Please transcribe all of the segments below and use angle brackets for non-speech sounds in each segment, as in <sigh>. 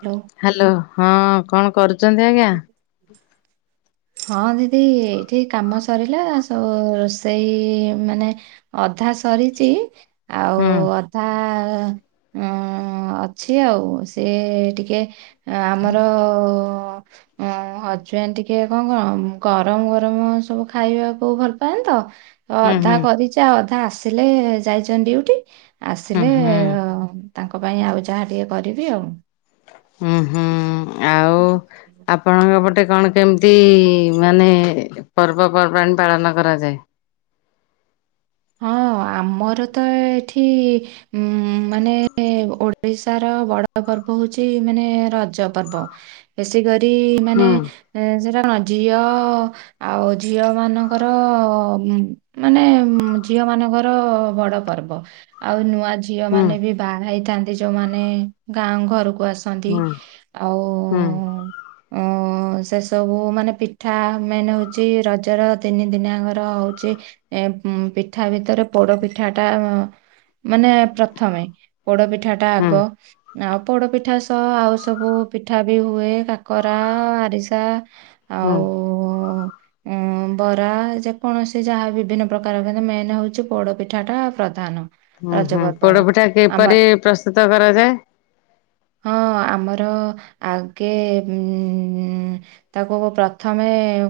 Hello hello ହଁ କଣ କରୁଚନ୍ତି ଆଜ୍ଞା। ହଁ ଦିଦି ଏଇଠି କାମ ସ ସରିଲା ସବ ରୋଷେଇ ମାନେ ଅଧା ସରିଚି ଆଉ ହୁଁ ଅଧା ଅଁ ଅଛି ଆଉ ସେ ଟିକେ ଆମର ହଜବେଣ୍ଡ ଟିକେ <unintelligible> ଗରମ ଗରମ ସବୁ ଖାଇବାକୁ ଭଲ ପାଆନ୍ତି ତ। ହୁଁ ଅଧା ହୁଁ କରିଚି ଆଉ ଅଧା ଆସିଲେ ଯାଇଛନ୍ ଡିଉଟି। ହୁଁ ଆସିଲେ ହୁଁ ଅ ତାଙ୍କ ପାଇଁ ଆଉ ଯାହା ଟିକେ କରିବି ଆଉ। ହୁଁ ହୁଁ ଆଉ ଆପ ଆପଣଙ୍କ ପଟେ କଣ କେମତି ମାନେ ପର୍ବପର୍ବାଣି ପାଳନ କରାଯାଏ? ହଁ। ଆମର ତ ଏଠି ଉମ ମାନେ ଓଡ଼ିଶାର ବଡ଼ ପର୍ବ ପର୍ବ ହଉଚି ମାନେ ରଜ ପର୍ବ, ବେଶୀ କରି ମାନେ ହୁଁ ଯୋରା କଣ ଝିଅ ଆଉ ଝିଅ ମାନଙ୍କର ଉମ୍ ମାନେ ଝିଅ ମାନଙ୍କର ବଡ ପର୍ବ, ଆଉ ନୂଆ ଝିଅ ହୁଁ ମାନେ ବି ବାହା ହେଇଥା ନ୍ତି ଯୋଉମାନେ ଗାଁ ଘରୁ କୁ ଆସନ୍ତି, ହୁଁ ଆଉ ହୁଁ ଉଁ। ସେସବୁ ମାନେ ପିଠା ମେନେ ହଉଚି ରଜର ତିନି ଦିନିଆଙ୍କର ହଉଚି ଏ। ଉଁ ପିଠା ଭିତରେ ପୋଡ ପିଠା ଟା ମାନେ ପ୍ରଥମେ। ପୋଡ ପିଠାଟା ହୁଁ ଆଗ। ଆଉ ପୋଡ଼ପିଠା ସହ ଆଉ ସବୁ ପିଠା ବି ହୁଏ। କାକରା, ଆରିସା। ହୁଁ। ଆଉ ଉଁ ବରା ଯେକୌଣସି ଯାହା ବିଭିନ୍ନ ପ୍ରକାର କିନ୍ତୁ ମେନେ ହଉଚି ପୋଡ ପିଠାଟା ପ୍ର ହୁଁ ହୁଁ ପୋଡପିଠା ଆମ କିପରି ପ୍ରସ୍ତୁତ କରାଯାଏ? ହଁ ଆମର ଆଗେ ଉଁ ତାକୁ ପ୍ରଥମେ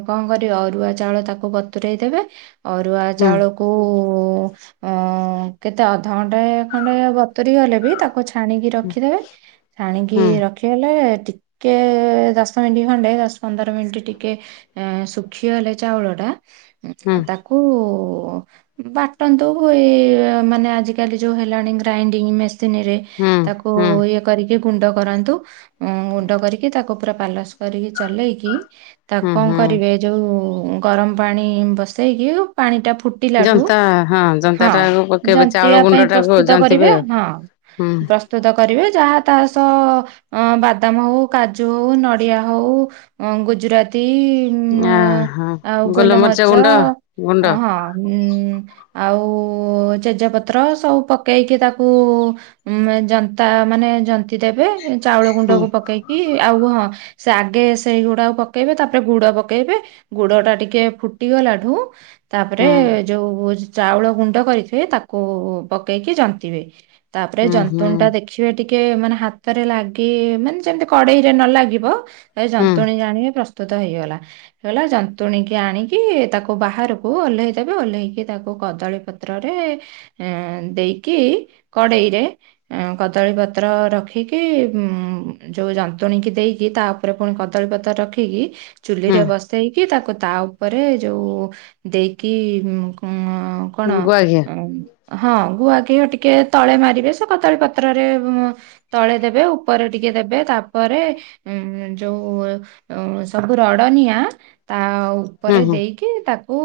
କଣ କରିବ ଅରୁଆ ଚାଉଳ ତାକୁ ବତୁରେଇ ଦେବେ ଅରୁଆ ହୁଁ ଚାଉଳ। କେତେ ଅଧଘଣ୍ଟେ ଖଣ୍ଡେ ବତୁରି ଗଲେ ବି ତାକୁ ଚିପୁ ଛାଣିକି ରଖିଦେବେ ଛାଣିକି ହୁଁ ରଖିଗଲେ ଟିକେ ଟିକେ ଦଶ ମିନିଟ ଖଣ୍ଡେ ଦଶ ପନ୍ଦର ମିନିଟ ଟିକେ ଶୁଖିଗଲେ ଚାଉଳ ଟା ହୁଁ ତାକୁ ବାଟନ୍ତୁ ମାନେ ଆଜିକାଲି ଯୋଉ ହେଲାଣି ଗ୍ରାଇଣ୍ଡିଙ୍ଗ ମେସିନ ମେସିନରେ ହୁଁ ତାକୁ ହୁଁ କରିକି ଗୁଣ୍ଡ କରନ୍ତୁ ଗୁଣ୍ଡ କରିକି ତାକୁ ପୁରା ପାଲସ କରିକି ଚଲେଇକି ତାକୁ ହୁଁ କଣ ହୁଁ କରିବେ ଯୋଉ ଗରମ ପାଣି ବସେଇକି ପାଣି ଟା ଫୁ ଫୁଟିଲା ଠୁ ଜନ୍ତା ହଁ ଜନ୍ତାଟାକୁ ପକେଇବେ ଚାଉଳ ଜନ୍ତିବା ପାଇଁ ଗୁଣ୍ଡଟାକୁ ପ୍ରସ୍ତୁତ କରିବେ ଜନ୍ତିବେ ଆଉ ହଁ ହୁଁ ପ୍ରସ୍ତୁତ କରିବେ ଯାହା ତା ସହ ଅ ବାଦାମ ହଉ କାଜୁ ହଉ ନଡ଼ିଆ ହଉ ଗୁଜୁରାତି ଅହୋ ଆଉ ଗୋଲମରିଚ ଗୁଣ୍ଡ ହଁ ଉଁ ଆଉ ଚେଜ ପତର ସବୁ ପକେଇକି ତାକୁ ଉଁ ଜନ୍ତି ଜନ୍ତା ମାନେ ଜନ୍ତି ଦେବେ ଚାଉଳ ହୁଁ ଗୁଣ୍ଡକୁ ପକେଇକି ଆଉ ହଁ ସେ ଆଗେ ସେଇ ଗୁଡାକୁ ପକେଇବେ ତାପରେ ଗୁଡ ପକେଇବେ ଗୁଡ ଟା ଟିକେ ଫୁଟିଗଲା ଠୁ ରେ ହୁଁ ଯୋଉ ଚାଉଳ ଗୁଣ୍ଡ କରିଥିବେ ତାକୁ ପକେଇକି ଜନ୍ତିବେ ତାପରେ ହୁଁ ହୁଁ ଜନ୍ତୁଣ ଟା ଦେଖିବେ ଟିକେ ଟିକେ ମାନେ ହାତରେ ଲାଗି ମାନେ ଯେମତି କଡେଇ ରେ ନ ଲାଗିବ ଏ ହୁଁ ଜନ୍ତୁଣୀ ଜାଣିବେ ପ୍ରସ୍ତୁତ ପ୍ରୁତ ହେଇଗଲା ଜନ୍ତୁଣି କି ଆଣିକି ତାକୁ ବାହାରକୁ ଓଲ୍ହେଇ ଦେବେ ଓହ୍ଲେଇକି ତାକୁ କଦଳୀ ପତ୍ରରେ ଦେଇକି କଡ଼େଇରେ କଦଳୀ ପତ୍ର ରଖିକି ଉଁ ଯୋଉ ଯନ୍ତୁଣୀ କିି ଦେଇକି ତା ଉପରେ ପୁଣି କଦଳୀ ପତର ରଖିକି ଚୁଲିରେ ହୁଁ ବସେଇକି ତାକୁ ତା ଉପରେ ଯୋଉ ଦେଇକି ହକଣ ଗୁଆ ଘିଅ ଅ ହଁ ଗୁଆ ଘିଅ ଟିକେ ତଳେ ମାରିବେ ସେ କଦଳୀ ପତ୍ରରେ ତଳେ ଦେବେ ଉପରେ ଟିକେ ତାପରେ ଯୋଉ ସବୁ ରଡ଼ନିଆ ତା ହୁଁ ଉପରେ ହୁଁ ଦେଇକି ତାକୁ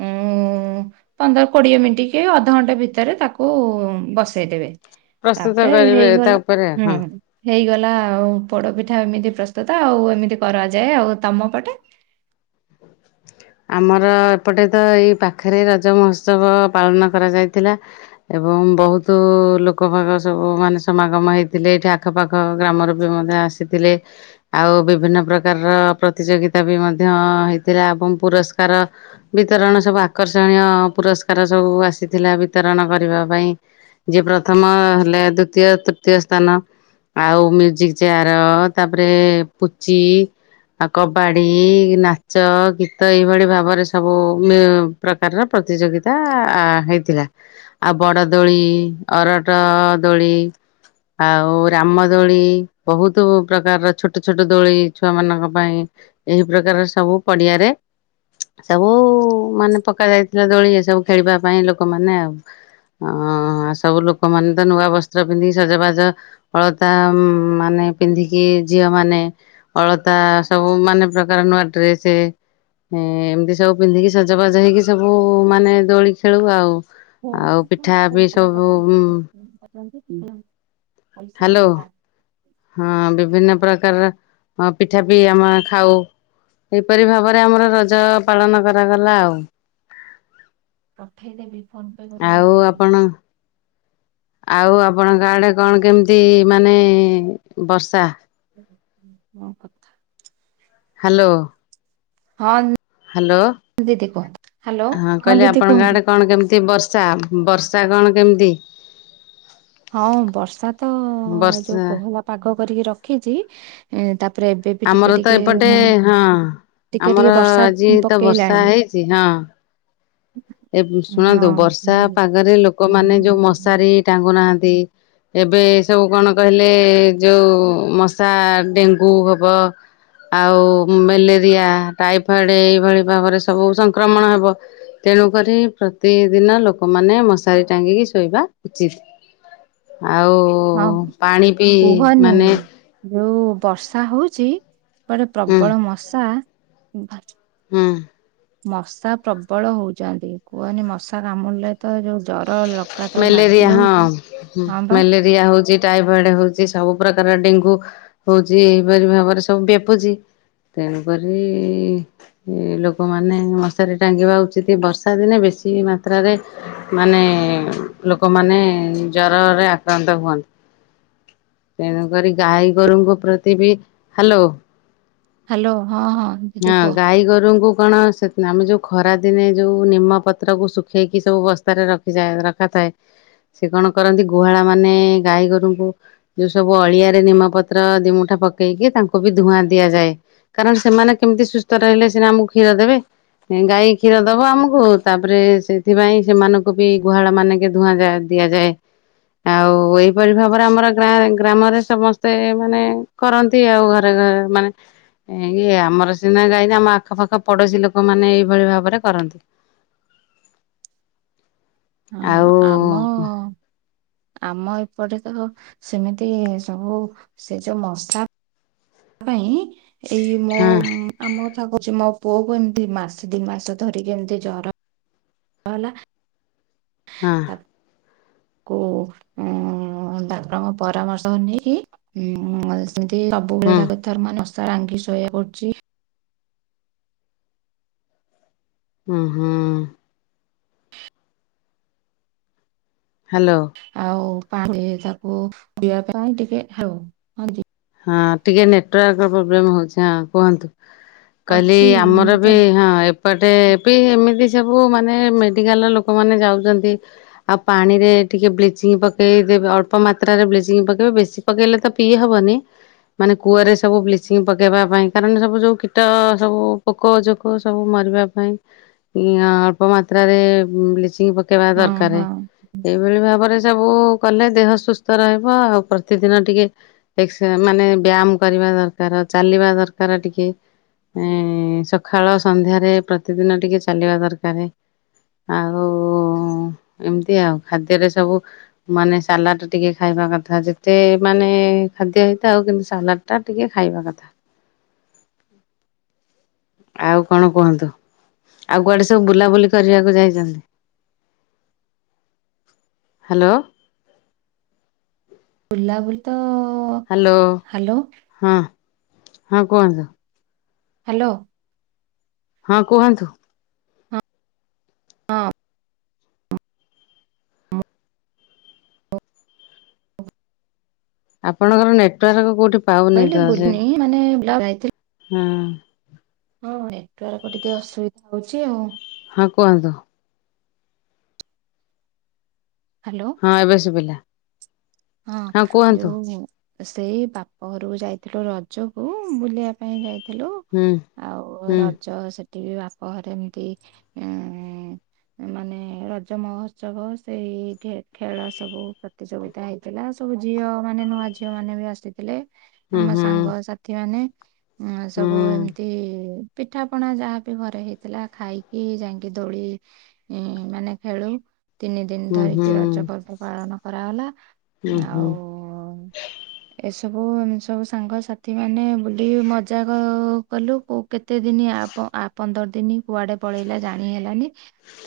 ଉଁ ପନ୍ଦର କୋଡିଏ ମିନିଟ କି ଅଧଘଣ୍ଟା ଭିତରେ ତାକୁ ବସେଇଦେବେ ତାପରେ ପ୍ରସ୍ତୁତ କରିବେ ତା ହେଇଗଲା ଉପରେ ହୁଁ ହଁ ହେଇଗଲା ଲା ଆଉ ପୋଡ ପିଠା ଏମିତି ପ୍ରସ୍ତୁତ ଆଉ ଏମିତି କରାଯାଏ ଆଉ ତମ ପଟେ ହ ଆମର ଏପଟେ ତ ଏଇ ପାଖରେ ରଜ ମହୋତ୍ସବ ପାଳନ କରାଯାଇଥିଲା ଏବଂ ବହୁତ ଲୋକବାକ ସବୁ ମାନେ ସମାଗମ ହେଇଥିଲେ ଏଇଠି ଆଖପାଖ ଗ୍ରାମରେ ବି ମଧ୍ୟ ଆସିଥିଲେ ଆଉ ବିଭିନ୍ନ ପ୍ରକାରର ପ୍ରତିଯୋଗିତା ବି ମଧ୍ୟ ହେଥିଲା ଏବଂ ପୁରସ୍କାର ବିତରଣ ସବୁ ଆକର୍ଷଣୀୟ ପୁରସ୍କାର ସବୁ ଆସିଥିଲା ବିତରଣ କରିବା ପାଇଁ ଯିଏ ପ୍ରଥମ ହେଲେ ଦ୍ଵିତୀୟ ତୃତୀୟ ସ୍ଥାନ ଆଉ ମ୍ୟୁଜିକ ଚେୟାର ତାପରେ ପୁଚି ଆଉ କବାଡ଼ି ନାଚ ନାଚ ଗୀତ ଏଇଭଳି ଭାବରେ ସବୁ ପ୍ରକାରର ପ୍ରତିଯୋଗିତା ହେଇଥିଲା ଆଉ ବଡ ଦୋଳି ଅରଟ ଦୋଳି ଆଉ ରାମ ଦୋଳି ବହୁତ ପ୍ରକାରର ଛୋଟ ଛୋଟ ଦୋଳି ଛୁଆ ମାନଙ୍କ ପାଇଁ ଏହି ପ୍ରକାର ସବୁ ପଡିଆରେ ସବୁ ମାନେ ପକା ଯାଇଥିଲା ଦୋଳି ଏ ସବୁ ଖେଳିବା ପାଇଁ ଲୋକମାନେ ଆଉ ଅ ସବୁ ଲୋକମାନୋନ ତ ନୂଆ ବସ୍ତ୍ର ପିନ୍ଧି ସଜବାଜ ହଳତା ମାନେ ପିନ୍ଧିକି ଝିଅ ମାନେ ଅଳତା ସବୁ ମାନ ପ୍ରକାର ନୂଆ ଡ୍ରେସ ସେ ଏମିତି ସବୁ ପିନ୍ଧିକି ସଜାବାଜ ହେଇକି ସବୁ ମାନେ ଦୋଳି ଖେଳୁ ଆଉ ଆଉ ପିଠା ବି ସବୁ <unintelligible> ପଇସା ହ୍ୟାଲୋ ଜୋରଦାର ହଁ ବିଭିନ୍ନ ପ୍ରକାର ପିଠା ବି ଆମେ ଖାଉ ଏପରି ଭାବରେ ଆମର ରଜ ପାଳନ କରାଗଲା ଆଉ ରଖେଇ ଦେବି ଫୋନ ପେ କରିବି ଆଉ ଏଠି ଆସିକି। ଆପଣ ଆଉ ଆପଣଙ୍କ ଆଡେ କଣ କେମିତି ମାନେ ବର୍ଷା? ହ ପଥା। ହ୍ୟାଲୋ। ହଁ ହ୍ୟାଲୋ ଦି ଦି କୁହ? ହଁ କହିଲେ ଆପଣଙ୍କ ଆଡେ କଣ କେମିତି ବର୍ଷା ବର୍ଷା? ଶାଗଣ କେମିତି? ହଁ ବର୍ଷା ତ ଯୋଉ ବର୍ଷା କୋହଲା ପାଗ କରିକି ରଖିଛି ତାପ ଆମର ତ ଏପଟେ ହଁ ଟିକେ ଟିକେ ଆମର ବର୍ଷା ଆଜି ତ ବର୍ଷା ପକେଇଲାଣି। ହେଇଛି ହଁ। ଏ ଶୁଣନ୍ତୁ ବର୍ଷା ହଁ। ପାଗରେ ଲୋକମାନେ ଯୋଉ ମଶାରୀ ଟାଙ୍ଗୁନାହାନ୍ତି, ଏବେ ସବୁ କଣ କହିଲେ ଯୋଉ ମଶା ଡେଙ୍ଗୁ ହବ। ଆଉ ମେଲେରିଆ ଟାଇଫଏଡ଼୍ ଏଇଭଳି ଭାବରେ ସବୁ ସଂକ୍ରମଣ ହେବ। ତେଣୁକରି ପ୍ରତିଦିନ ଲୋକମାନେ ମଶାରୀ ଟାଙ୍ଗିକି ଶୋଇବା ଉଚିତ। ଆଉ ହଁ ପାଣି ପିଇ କୁହନି ମାନେ ଯୋଉ ବର୍ଷା ହଉଛି କୁଆଡେ ହୁଁ ପ୍ରବଳ ମଶା ହଁ। ମଶା ପ୍ରବଳ ହଉଛନ୍ତି କୁହନି ମଶା କାମୁଡ଼ିଲେ ତ ଯୋଉ ଜର ଲଗାତାର ଲାଗି ମ୍ୟାଲେରିଆ ହଁ ରହୁଛି ହଁ ବା। ମ୍ୟାଲେରିଆ ହଉଛି ଟାଇଫଏଡ ହଉଛି ସବୁ ସ ପ୍ରକାର ଡେଙ୍ଗୁ ହଉଛି ଏପରି ଭାବରେ ସବୁ ବ୍ୟାପୁଛି। ତେଣୁକରି ଲୋକମାନେ ମଶାରି ଟାଙ୍ଗିବା ଉଚିତ ବର୍ଷା ଦିନେ ବେଶୀ ବେଶୀ ମାତ୍ରାରେ ମାନେ ଲୋକମାନେ ଜରରେ ଆକ୍ରାନ୍ତ ହୁଅନ୍ତି। ତେଣୁକରି ଗାଈ ଗୋରୁଙ୍କ ପ୍ରତି ବି ହେଲୋ ହ୍ୟାଲୋ। ହଁ ଦିଦି ହଁ କୁହ ଗାଈ ଗୋରୁଙ୍କୁ କଣ ସେ ଆମେ ଯୋଉ ଖରାଦିନେ ଯଉ ନିମପତ୍ରକୁ ଶୁଖେଇକି ସବୁ ବସ୍ତାରେ ରଖିଯା ରଖା ଥାଏ। ଥାଏ ସେ କଣ କରନ୍ତି ଗୁହାଳା ମାନେ ଗାଈ ଗୋରୁଙ୍କୁ ଯୋଉ ସବୁ ଅଳିଆ ରେ ନିମପତ୍ର ଦିମୁଠା ପକେଇକି ତାଙ୍କୁ ବି ଧୂଆଁ ଦିଆଯାଏ କାରଣ ସେମାନେ କେମିତି ସୁସ୍ଥ ରହିଲେ ସିନା ଆମକୁ କ୍ଷୀର ଦେବେ। ଗାଈ କ୍ଷୀର ଦବ ଆମକୁ ତାପରେ ସେଥିପାଇଁ ସେମାନଙ୍କୁ ବି ଗୁହାଳ ମାନେକ ଧୂଆଁ ଯାଏ। ଦିଆଯାଏ। ଆଉ ଏଇପରି ଭାବରେ ଆମର ଗ୍ରା ଗ୍ରାମରେ ସମସ୍ତେ ମାନେ କରନ୍ତି ଆଉ ଘରେ ଅ ମାନେ ଇଏ ଆମର ସିନା ଗାଇ ନା ଆମ ଆଖପାଖ ପଡୋଶୀ ଲୋକ ମାନେ ଏଇଭଳି ଭାବରେ କରନ୍ତି। ହ ହଁ ଆଉ ଆମ ହଁ ଆମ ଏପଟେ ତ ସେମିତି ସବୁ ସେ ଯୋଉ ମଶା ତା ପାଇଁ ଏଇ ମୋ ହଁ ଆମ କଥା କହୁଛି ମୋ ପୁଅକୁ ଏମତି ମାସ ଦି ମାସ ଧରିକି ଏମତି ଜର ହେଲା। ହଁ। କୁ ଉ ଡାକ୍ତରଙ୍କ ପରାମର୍ଶ ନେଇକି ଉ ଏମତି ସବୁବେଳେ ହୁଁ ତାକୁ ଥର ମସାରି ଟାଙ୍ଗି ଶୋଇବା ପଡୁଚି। ଉଁ ହୁଁ। ହ୍ୟାଲୋ। <unintelligible> ହଁ ଟିକେ ନେଟୱାର୍କ ପ୍ରୋବ୍ଲେମ୍ ହଉଛି ହଁ କୁହନ୍ତୁ। କହିଲି ଅଛି ମୁଁ ଆମର ବି ତ ହଁ ଏ ଏପଟେ ବି ଏମିତି ସବୁ ମାନେ ମେଡିକାଲର ଲୋକମାନେ ଯାଉଛନ୍ତି ଆଉ ପାଣିରେ ଟିକେ ବ୍ଲିଚିଂ ପକାଇଦେବେ ଅଳ୍ପ ମାତ୍ରାରେ ବ୍ଲିଚିଂ ପକବେ ବେଶୀ ପକେଇଲେ ତ ପିଇ ହେବନି। ମାନେ କୂଅରେ ସବୁ ବ୍ଲିଚିଂ ପକେଇବା ପାଇଁ କାରଣ ସବୁ ଯୋଉ କୀଟ ସବୁ ପୋକ ଜୋକ ସବୁ ବୁ ମରିବା ପାଇଁ ଆଁ ଅଳ୍ପ ମାତ୍ରାରେ ବ୍ଲି ଚିଂ ପକେଇବା ହଁ ଦରକାର ହଁ ଏଇଭଳି ଭାବରେ ସବୁ କଲେ ଦେହ ସୁସ୍ଥ ରହିବ ଆଉ ପ୍ରତିଦିନ ଟିକେ ଏକ୍ସ ମାନେ ବ୍ୟାୟାମ କରିବା ଦରକାର ଚାଲିବା ଦରକାର ଟିକେ। ଏଁ ସକାଳ ସନ୍ଧ୍ୟାରେ ପ୍ରତିଦିନ ଟିକେ ଚାଲିବା ଦରକାରେ। ଆଉ ଏମିତି ଆଉ ଖାଦ୍ୟରେ ସବୁ ମାନେ ସାଲାଡ ଟିକେ ଖାଇବା। ବା କଥା ଯେତେ ମାନେ ଖାଦ୍ୟ ହେଇଥାଉ କିନ୍ତୁ ସାଲାଡ ଟା ଟିକେ ଖାଇବା କଥା। ଆଉ କଣ କୁହନ୍ତୁ ଆଉ କୁଆଡ଼େ ସବୁ ବୁଲାବୁଲି କରିବାକୁ ଯାଇଛନନ୍ତି। ହ୍ୟାଲୋ। ବୁଲାବୁଲି ତ ହ୍ୟାଲୋ ହ୍ୟାଲୋ ହଁ ହଁ କୁହନ୍ତୁ। ହ୍ୟାଲୋ। ହଁ କୁହନ୍ତୁ। ହଁ। ଆପଣଙ୍କର ନେଟୱାର୍କ କୋଉଠି ପାଉନି କହିଲ ବୁଲିନି ମାନେ ଯାଇଥିଲୁ। ହୁଁ। ହଁ ନେଟୱାର୍କ ଟିକେ ଅସୁବିଧା ହଉଛି ଆଉ। ହଁ କୁହନ୍ତୁ। ହ୍ୟାଲୋ ହଁ ଏବେ ଶୁଭିଲା। ହଁ ଯୋଉ ସେଇ ବାପ ଘରକୁ ଯାଇଥିଲୁ ରଜକୁ ବୁଲିବା ପାଇଁ ଯାଇ ଥିଲୁ ହୁଁ ଆଉ ହୁଁ ରଜ ସେଠି ବି ବାପଘରେ ଏମିତି ଅଁ ମାନେ ରଜ ମହୋତ୍ସବ ସେଇ ଖେ ଖେଳ ସବୁ ପ୍ରତିଯୋଗିତା ହେଇ ଥିଲା ସବୁ ଝିଅ ମାନେ ନୂଆ ଝିଅ ମାନେ ବି ଆସିଥିଲେ ହୁଁ ଆମ ହୁଁ ସାଙ୍ଗ ସାଥି ମାନେ। ହଁ ସବୁ ହୁଁ। ଏମିତି। ପିଠା ପଣା ଯାହାବି ଘରେ ହେଇଥିଲା ଖାଇକି ଯାଇକି ଦୋଳି ମାନେ ଖେଳୁ। ତିନି ଦିନ ଉହୁଁ ଧରିକି ରଜ ପର୍ବ ପାଳନ କରାଗଲା। ଆଉ ଉହୁଁ ଏସ ସବୁ ସବୁ ସାଙ୍ଗସାଥି ମାନେ ବୁଲି ମଜା କ କଲୁ କଉ କେତେ ଦିନ ଆପ ଆ ପନ୍ଦର ଦିନ କୁଆଡ଼େ ପଳେଇଲା ଜାଣି ହେଲାନି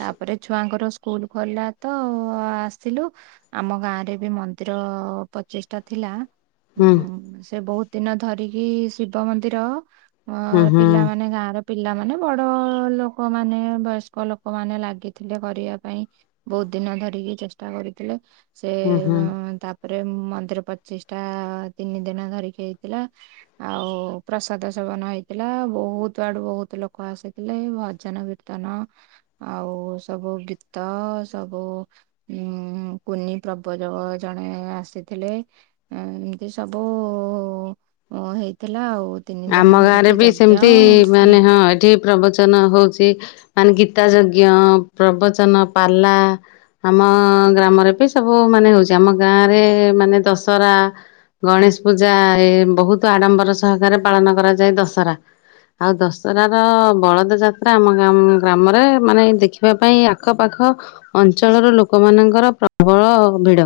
ତାପରେ ଛୁଆଙ୍କର ସ୍କୁଲ ଖୋଲିଲା ତ ଅ ଆସିଲୁ ଆମ ଗାଁରେ ବି ମନ୍ଦ ଦିର ପଚିଷ୍ଟା ଥିଲା ହୁଁ ସେ ବହୁତ। ଦିନ ଧରିକି ଶିବ ମନ୍ଦିର ଅ ଉହୁଁ ପିଲାମାନେ ଗାଁର ପିଲାମାନେ ବଡ଼ ଲୋକମାନେ ବୟସ୍କ ଲୋକମାନେ ଲାଗିଥିଲେ କରିବା ପାଇଁ ବହୁତ। ଦିନ ଧରିକି ଚେଷ୍ଟା କରିଥିଲେ ସେ ଉହୁଁ ଉଁ ରେ ମନ୍ଦିର ପଚିଶ ଟା ତିନି ଦିନ ଧରିକି ହେଇଥିଲା ଆଉ ପ୍ରସାଦ ସେ ସେବନ ହେଇଥିଲା ବହୁତ ଆଡ଼ୁ ବହୁତ ଲୋକ ଆସିଥିଲେ ଭଜନ କୀର୍ତ୍ତନ ଆଉ ସବୁ ଗୀତ ସବୁ ଉ କୁନି ପ୍ରବଚକ ଜଣେ ଆସିଥିଲେ ଏମିତି ସବୁ ହେଇଥିଲା ଆଉ। ତିନି ଦିନ ଆମ ଗାଁରେ ଧରିକି ବି ଯଜ୍ଞ ସେମିତି ମାନେ ହଁ ଏଠି ପ୍ରବଚନ ହଉଛି। ମାନେ ଗୀତା ଯଜ୍ଞ ପ୍ରବଚନ ପାଲା। ଆମ ଗ୍ରାମରେ ବି ସବୁ ମାନେ ହଉଛି ଆମ ଗାଁ ରେ ମାନେ ଦଶହରା। ଗଣେଶ ପୂଜା ଏ ବହୁତ ଆଡ଼ମ୍ବର ସହକାରେ ପାଳନ କରାଯାଏ ଦଶରା। ଆଉ ଦଶରା ର ବଳଦ ଯାତ୍ରା ଆମ ଗ୍ରାମରେ ମାନେ ଦେଖିବା ପାଇଁ ଆଖପାଖ ଖ ଅଞ୍ଚଳର ଲୋକମାନଙ୍କର ପ୍ରବଳ ଭିଡ଼।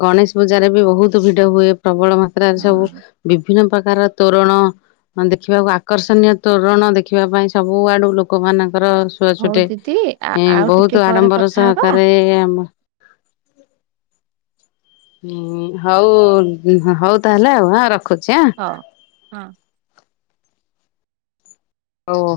ଗଣେଶ ପୂଜାରେ ବି ବହୁତ ଭିଡ଼ ହୁଏ ପ୍ରବଳ ମାତ୍ରାରେ ସବୁ ହଁ ବିଭିନ୍ନ ପ୍ରକାର ତୋରଣ ଦେଖିବାକୁ ଆକର୍ଷଣୀୟ ତୋରଣ ଦେଖିବା ପାଇଁ ସବୁ ଆଡୁ ଲୋକମାନଙ୍କ ର ଶୁଅ ହଉ ଛୁଟେ ଦିଦି ଆ- ଆଉ ଟିକେ ବହୁତ ପରେ ଆଡମ୍ବର କଥା ହବା ସହକାରେ ଆମ <inaudible> ହୁଁ ହଉ ହଉ ତାହେଲେ ଆଉ ହ ରଖ ହଁ ହଁ। ଓହୋ।